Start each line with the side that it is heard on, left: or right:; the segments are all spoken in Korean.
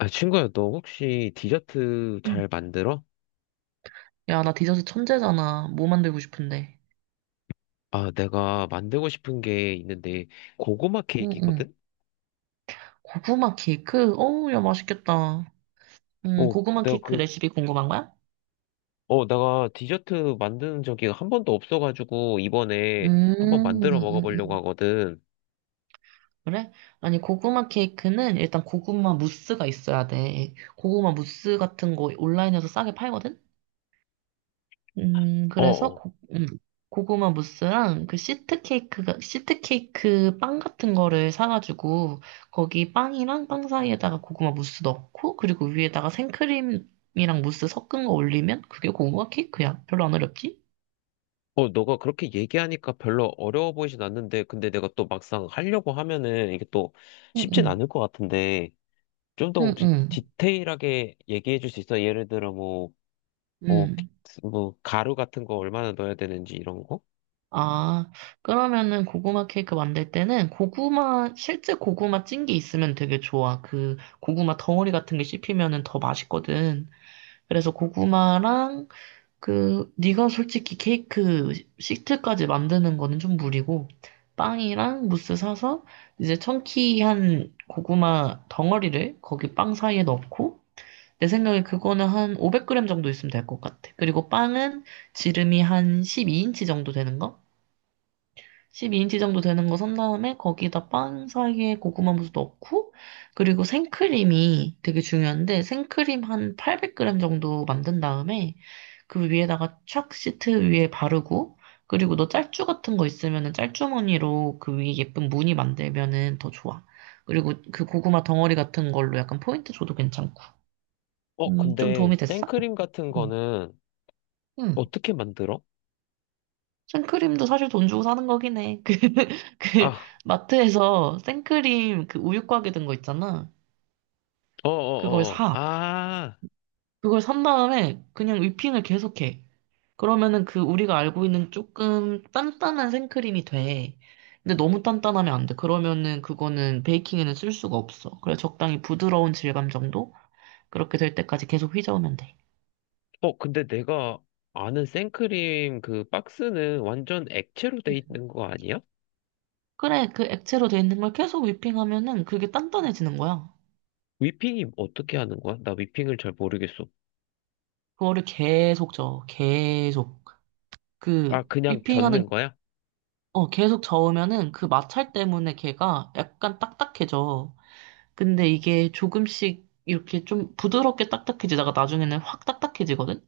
left: 아, 친구야, 너 혹시 디저트
right: 응.
left: 잘 만들어?
right: 야, 나 디저트 천재잖아. 뭐 만들고 싶은데.
left: 아, 내가 만들고 싶은 게 있는데, 고구마
right: 응, 응.
left: 케이크거든?
right: 고구마 케이크? 어우, 야, 맛있겠다. 응,
left: 어,
right: 고구마
left: 내가
right: 케이크
left: 그,
right: 레시피 궁금한 거야?
left: 내가 디저트 만드는 적이 한 번도 없어가지고,
right: 음,
left: 이번에 한번 만들어
right: 음,
left: 먹어보려고
right: 음.
left: 하거든.
right: 그래? 아니, 고구마 케이크는 일단 고구마 무스가 있어야 돼. 고구마 무스 같은 거 온라인에서 싸게 팔거든?
left: 어,
right: 그래서
left: 어,
right: 고구마 무스랑 그 시트 케이크가 시트 케이크 빵 같은 거를 사가지고 거기 빵이랑 빵 사이에다가 고구마 무스 넣고 그리고 위에다가 생크림이랑 무스 섞은 거 올리면 그게 고구마 케이크야. 별로 안 어렵지?
left: 너가 그렇게 얘기하니까 별로 어려워 보이진 않는데, 근데 내가 또 막상 하려고 하면은 이게 또 쉽진
right: 응응.
left: 않을 것 같은데, 좀 더 혹시
right: 응응.
left: 디테일하게 얘기해 줄 수 있어? 예를 들어 뭐,
right: 음.
left: 뭐, 가루 같은 거 얼마나 넣어야 되는지 이런 거?
right: 아, 그러면은 고구마 케이크 만들 때는 고구마 실제 고구마 찐 게 있으면 되게 좋아. 그 고구마 덩어리 같은 게 씹히면은 더 맛있거든. 그래서 고구마랑 그 네가 솔직히 케이크 시트까지 만드는 거는 좀 무리고 빵이랑 무스 사서 이제 청키한 고구마 덩어리를 거기 빵 사이에 넣고 내 생각에 그거는 한 500g 정도 있으면 될 것 같아. 그리고 빵은 지름이 한 12인치 정도 되는 거? 12인치 정도 되는 거 산 다음에 거기다 빵 사이에 고구마 무스 넣고 그리고 생크림이 되게 중요한데 생크림 한 800g 정도 만든 다음에 그 위에다가 촥 시트 위에 바르고 그리고 너 짤주 같은 거 있으면은 짤주머니로 그 위에 예쁜 무늬 만들면은 더 좋아. 그리고 그 고구마 덩어리 같은 걸로 약간 포인트 줘도 괜찮고.
left: 어,
right: 좀
left: 근데
right: 도움이 됐어?
left: 생크림 같은
right: 응.
left: 거는
right: 응.
left: 어떻게 만들어?
right: 생크림도 사실 돈 주고 사는 거긴 해. 그,
left: 아,
right: 마트에서 생크림 그 우유 곽에 든 거 있잖아. 그걸
left: 어어어.
right: 사.
left: 아,
right: 그걸 산 다음에 그냥 whipping을 계속해. 그러면은 그 우리가 알고 있는 조금 단단한 생크림이 돼. 근데 너무 단단하면 안 돼. 그러면은 그거는 베이킹에는 쓸 수가 없어. 그래, 적당히 부드러운 질감 정도? 그렇게 될 때까지 계속 휘저으면 돼.
left: 어, 근데 내가 아는 생크림 그 박스는 완전 액체로 돼
right: 음.
left: 있는 거 아니야?
right: 그래, 그 액체로 돼 있는 걸 계속 w 핑 하면은 그게 단단해지는 거야.
left: 위핑이 어떻게 하는 거야? 나 위핑을 잘 모르겠어.
right: 그거를 계속 저어, 계속. 그
left: 아, 그냥
right: 위핑하는
left: 젓는 거야?
right: 계속 저으면은 그 마찰 때문에 걔가 약간 딱딱해져. 근데 이게 조금씩 이렇게 좀 부드럽게 딱딱해지다가 나중에는 확 딱딱해지거든.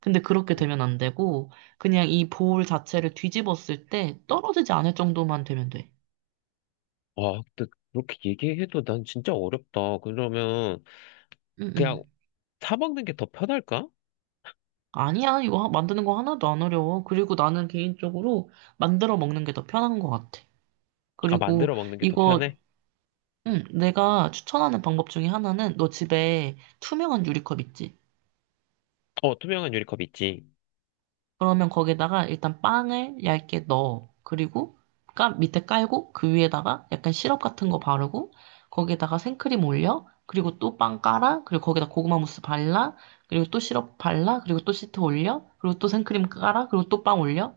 right: 근데 그렇게 되면 안 되고 그냥 이 볼 자체를 뒤집었을 때 떨어지지 않을 정도만 되면 돼.
left: 아, 근데 그렇게 얘기해도 난 진짜 어렵다. 그러면
right: 응응.
left: 그냥 사 먹는 게 더 편할까?
right: 아니야, 이거 만드는 거 하나도 안 어려워. 그리고 나는 개인적으로 만들어 먹는 게 더 편한 것 같아.
left: 아,
right: 그리고
left: 만들어 먹는 게 더
right: 이거
left: 편해?
right: 응, 내가 추천하는 방법 중에 하나는 너 집에 투명한 유리컵 있지?
left: 어, 투명한 유리컵 있지.
right: 그러면 거기다가 일단 빵을 얇게 넣어. 그리고 까, 밑에 깔고 그 위에다가 약간 시럽 같은 거 바르고 거기에다가 생크림 올려. 그리고 또 빵 깔아. 그리고 거기다 고구마 무스 발라. 그리고 또 시럽 발라. 그리고 또 시트 올려. 그리고 또 생크림 깔아. 그리고 또 빵 올려.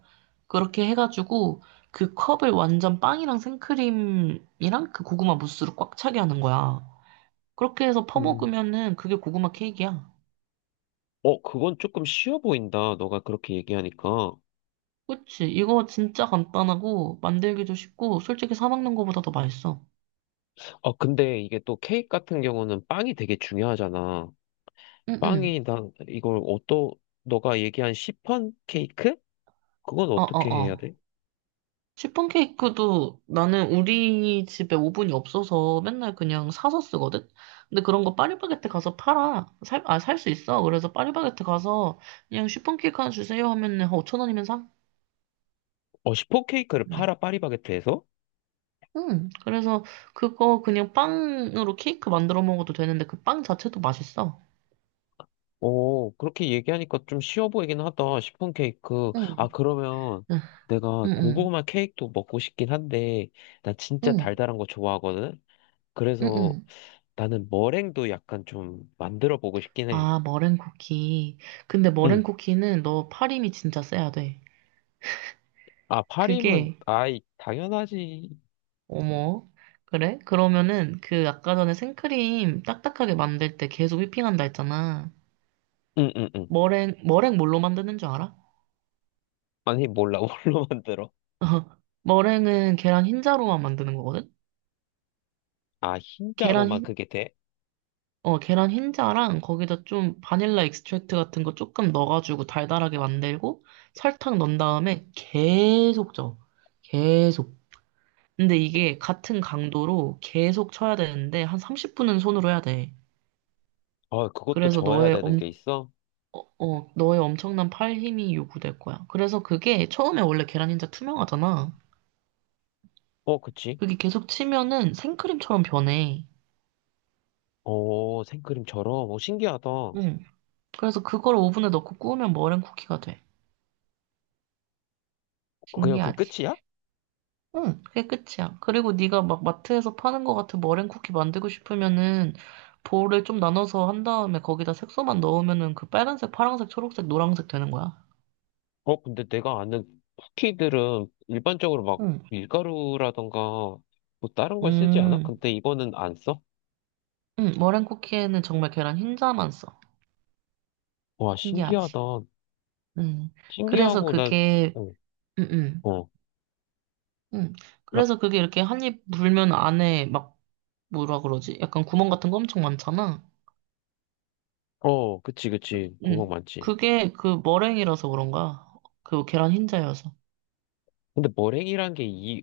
right: 그렇게 해가지고 그 컵을 완전 빵이랑 생크림이랑 그 고구마 무스로 꽉 차게 하는 거야. 그렇게 해서
left: 음.
right: 퍼먹으면은 그게 고구마 케이크야.
left: 어, 그건 조금 쉬워 보인다. 너가 그렇게 얘기하니까.
right: 그치? 이거 진짜 간단하고 만들기도 쉽고 솔직히 사 먹는 거보다 더 맛있어.
left: 어, 근데 이게 또 케이크 같은 경우는 빵이 되게 중요하잖아.
right: 응응.
left: 빵이, 난 이걸 어떠, 너가 얘기한 시폰 케이크? 그건 어떻게
right: 어어어.
left: 해야 돼?
right: 시폰 케이크도 나는 우리 집에 오븐이 없어서 맨날 그냥 사서 쓰거든? 근데 그런 거 파리바게뜨 가서 팔아. 아, 살 수 있어. 그래서 파리바게뜨 가서 그냥 시폰 케이크 하나 주세요 하면은 한 5천 원이면 사.
left: 어, 시폰 케이크를
right: 응.
left: 팔아, 파리바게트에서?
right: 응. 그래서 그거 그냥 빵으로 케이크 만들어 먹어도 되는데 그 빵 자체도 맛있어.
left: 오 그렇게 얘기하니까 좀 쉬워 보이긴 하다. 시폰 케이크. 아,
right: 응.
left: 그러면 내가
right: 응, 응,
left: 고구마 케이크도 먹고 싶긴 한데, 나 진짜
right: 응,
left: 달달한 거 좋아하거든?
right: 응.
left: 그래서
right: 응.
left: 나는 머랭도 약간 좀 만들어 보고 싶긴 해.
right: 아, 머랭 쿠키. 근데 머랭
left: 응.
right: 쿠키는 너 파림이 진짜 세야 돼.
left: 아, 파림은,
right: 그게,
left: 아이, 당연하지.
right: 어머. 그래? 그러면은 그 아까 전에 생크림 딱딱하게 만들 때 계속 휘핑한다 했잖아.
left: 응, 응, 응.
right: 머랭, 뭘로 만드는 줄 알아?
left: 아니, 몰라. 뭘로 만들어?
right: 머랭은 계란 흰자로만 만드는 거거든?
left: 아,
right: 계란
left: 흰자로만
right: 흰,
left: 그게 돼?
right: 계란 흰자랑 거기다 좀 바닐라 익스트랙트 같은 거 조금 넣어가지고 달달하게 만들고 설탕 넣은 다음에 계속 쪄. 계속. 근데 이게 같은 강도로 계속 쳐야 되는데 한 30분은 손으로 해야 돼.
left: 아, 그것도
right: 그래서
left: 저어야
right: 너의
left: 되는
right: 엄,
left: 게 있어?
right: 어, 어, 너의 엄청난 팔 힘이 요구될 거야. 그래서 그게 처음에 원래 계란 흰자 투명하잖아.
left: 어, 그치?
right: 그게 계속 치면은 생크림처럼 변해.
left: 어, 생크림처럼. 어, 신기하다.
right: 응. 그래서 그걸 오븐에 넣고 구우면 머랭 쿠키가 돼.
left: 그냥 그
right: 신기하지?
left: 끝이야?
right: 응, 그게 끝이야. 그리고 네가 막 마트에서 파는 거 같은 머랭 쿠키 만들고 싶으면은 볼을 좀 나눠서 한 다음에 거기다 색소만 넣으면은 그 빨간색, 파란색, 초록색, 노란색 되는 거야.
left: 어, 근데 내가 아는 쿠키들은 일반적으로 막
right: 응.
left: 밀가루라던가 뭐 다른 걸 쓰지 않아?
right: 음,
left: 근데 이거는 안 써?
right: 머랭 쿠키에는 정말 계란 흰자만 써.
left: 와,
right: 신기하지.
left: 신기하다.
right: 음, 그래서
left: 신기하고, 나,
right: 그게,
left: 어,
right: 음, 음,
left: 어,
right: 음.
left: 막,
right: 그래서 그게 이렇게 한입 물면 안에 막, 뭐라 그러지? 약간 구멍 같은 거 엄청 많잖아.
left: 어, 그치. 구멍 많지.
right: 그게 그 머랭이라서 그런가? 그 계란 흰자여서.
left: 근데 머랭이란 게 이,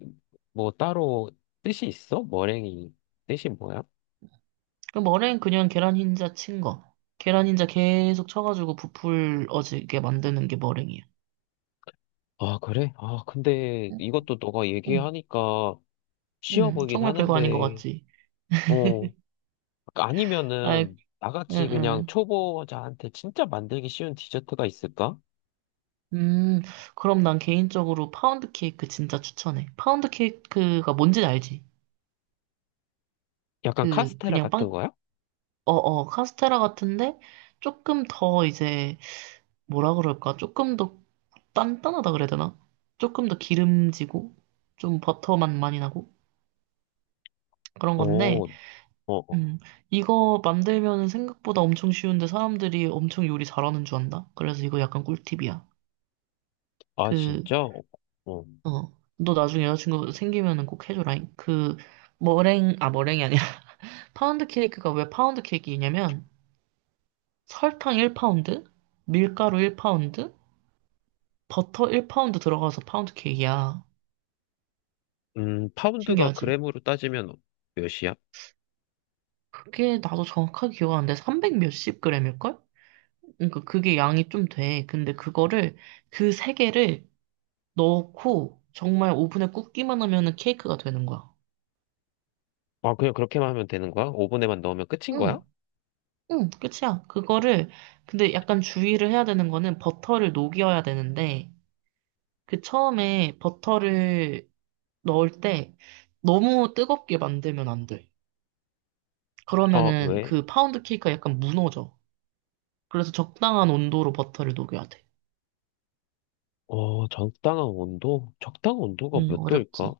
left: 뭐 따로 뜻이 있어? 머랭이 뜻이 뭐야?
right: 그 머랭 그냥 계란 흰자 친 거. 계란 흰자 계속 쳐가지고 부풀어지게 만드는 게 머랭이야.
left: 아, 그래? 아, 근데
right: 응,
left: 이것도 너가
right: 응,
left: 얘기하니까 쉬워
right: 응.
left: 보이긴
right: 정말 별거 아닌 것
left: 하는데,
right: 같지?
left: 어,
right: 아이,
left: 아니면은
right: 응,
left: 나같이 그냥
right: 응.
left: 초보자한테 진짜 만들기 쉬운 디저트가 있을까?
right: 음, 그럼 난 개인적으로 파운드 케이크 진짜 추천해. 파운드 케이크가 뭔지 알지?
left: 약간 카스테라
right: 그냥
left: 같은
right: 빵,
left: 거야?
right: 카스테라 같은데, 조금 더 이제, 뭐라 그럴까? 조금 더 단단하다 그래야 되나? 조금 더 기름지고, 좀 버터 맛 많이 나고, 그런
left: 오
right: 건데,
left: 어.
right: 음, 이거 만들면 생각보다 엄청 쉬운데 사람들이 엄청 요리 잘하는 줄 안다? 그래서 이거 약간 꿀팁이야.
left: 아,
right: 그,
left: 진짜? 어.
right: 너 나중에 여자친구 생기면은 꼭 해줘라잉. 아, 머랭이 아니라, 파운드 케이크가 왜 파운드 케이크이냐면, 설탕 1파운드, 밀가루 1파운드, 버터 1파운드 들어가서 파운드 케이크야.
left: 파운드가
right: 신기하지?
left: 그램으로 따지면 몇이야?
right: 그게 나도 정확하게 기억 안 돼. 300 몇십 그램일걸? 그러니까 그게 양이 좀 돼. 근데 그거를, 그 세 개를 넣고, 정말 오븐에 굽기만 하면은 케이크가 되는 거야.
left: 아, 그냥 그렇게만 하면 되는 거야? 오븐에만 넣으면 끝인
right: 응.
left: 거야?
right: 응, 끝이야. 그거를, 근데 약간 주의를 해야 되는 거는 버터를 녹여야 되는데, 그 처음에 버터를 넣을 때 너무 뜨겁게 만들면 안 돼.
left: 아,
right: 그러면은
left: 왜?
right: 그 파운드 케이크가 약간 무너져. 그래서 적당한 온도로 버터를 녹여야 돼.
left: 어, 적당한 온도? 적당한 온도가
right: 응,
left: 몇 도일까?
right: 어렵지.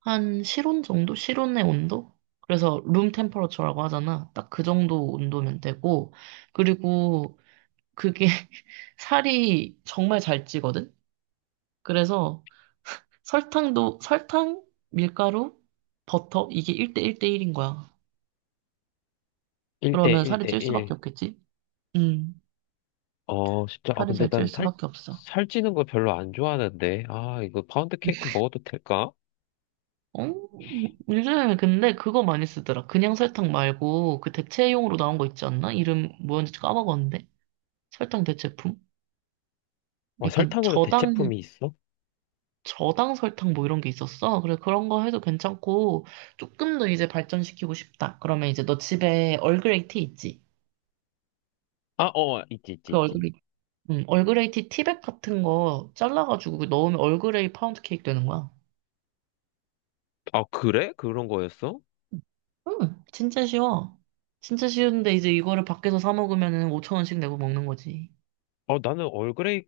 right: 한 실온 정도? 실온의 온도? 그래서 룸 템퍼러처라고 하잖아. 딱 그 정도 온도면 되고, 그리고 그게 살이 정말 잘 찌거든? 그래서 설탕, 밀가루, 버터, 이게 1대 1대 1인 거야.
left: 1대
right: 그러면
left: 1대
right: 살이 찔 수밖에
left: 1.
right: 없겠지? 음,
left: 어, 진짜. 아,
right: 살이
left: 근데
right: 잘 찔
left: 난 살,
right: 수밖에 없어.
left: 살찌는 거 별로 안 좋아하는데. 아, 이거 파운드 케이크 먹어도 될까?
right: 어, 요즘에 근데 그거 많이 쓰더라. 그냥 설탕 말고 그 대체용으로 나온 거 있지 않나? 이름 뭐였는지 까먹었는데. 설탕 대체품?
left: 어,
right: 약간
left: 설탕으로
right: 저당,
left: 대체품이 있어?
right: 저당 설탕 뭐 이런 게 있었어. 그래, 그런 거 해도 괜찮고, 조금 더 이제 발전시키고 싶다. 그러면 이제 너 집에 얼그레이 티 있지?
left: 아, 어,
right: 그
left: 있지.
right: 얼그레이 티 티백 같은 거 잘라가지고 그 넣으면 얼그레이 파운드 케이크 되는 거야.
left: 아, 그래? 그런 거였어?
right: 진짜 쉬워. 진짜 쉬운데 이제 이거를 밖에서 사 먹으면은 5천 원씩 내고 먹는 거지.
left: 어, 나는 얼그레이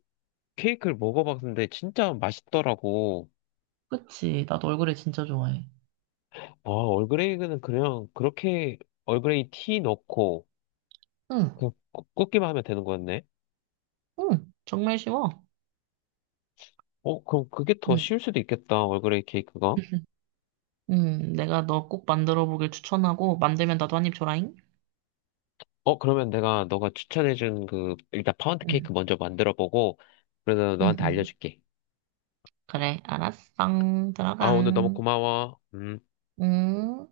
left: 케이크를 먹어봤는데 진짜 맛있더라고.
right: 그치? 나도 얼그레이 진짜 좋아해.
left: 아, 얼그레이는 그냥 그렇게 얼그레이 티 넣고
right: 응,
left: 그냥 굽- 굽기만 하면 되는 거였네.
right: 응, 정말 쉬워.
left: 어, 그럼 그게 더
right: 응,
left: 쉬울 수도 있겠다, 얼그레이 케이크가.
right: 응, 내가 너 꼭 만들어 보길 추천하고 만들면 나도 한입 줘라잉.
left: 어, 그러면 내가 너가 추천해준 그, 일단 파운드
right: 응,
left: 케이크 먼저 만들어 보고, 그래서
right: 응,
left: 너한테
right: 응.
left: 알려줄게.
right: 그래, 알았어.
left: 아,
right: 들어가.
left: 오늘 너무 고마워. 음.
right: 응.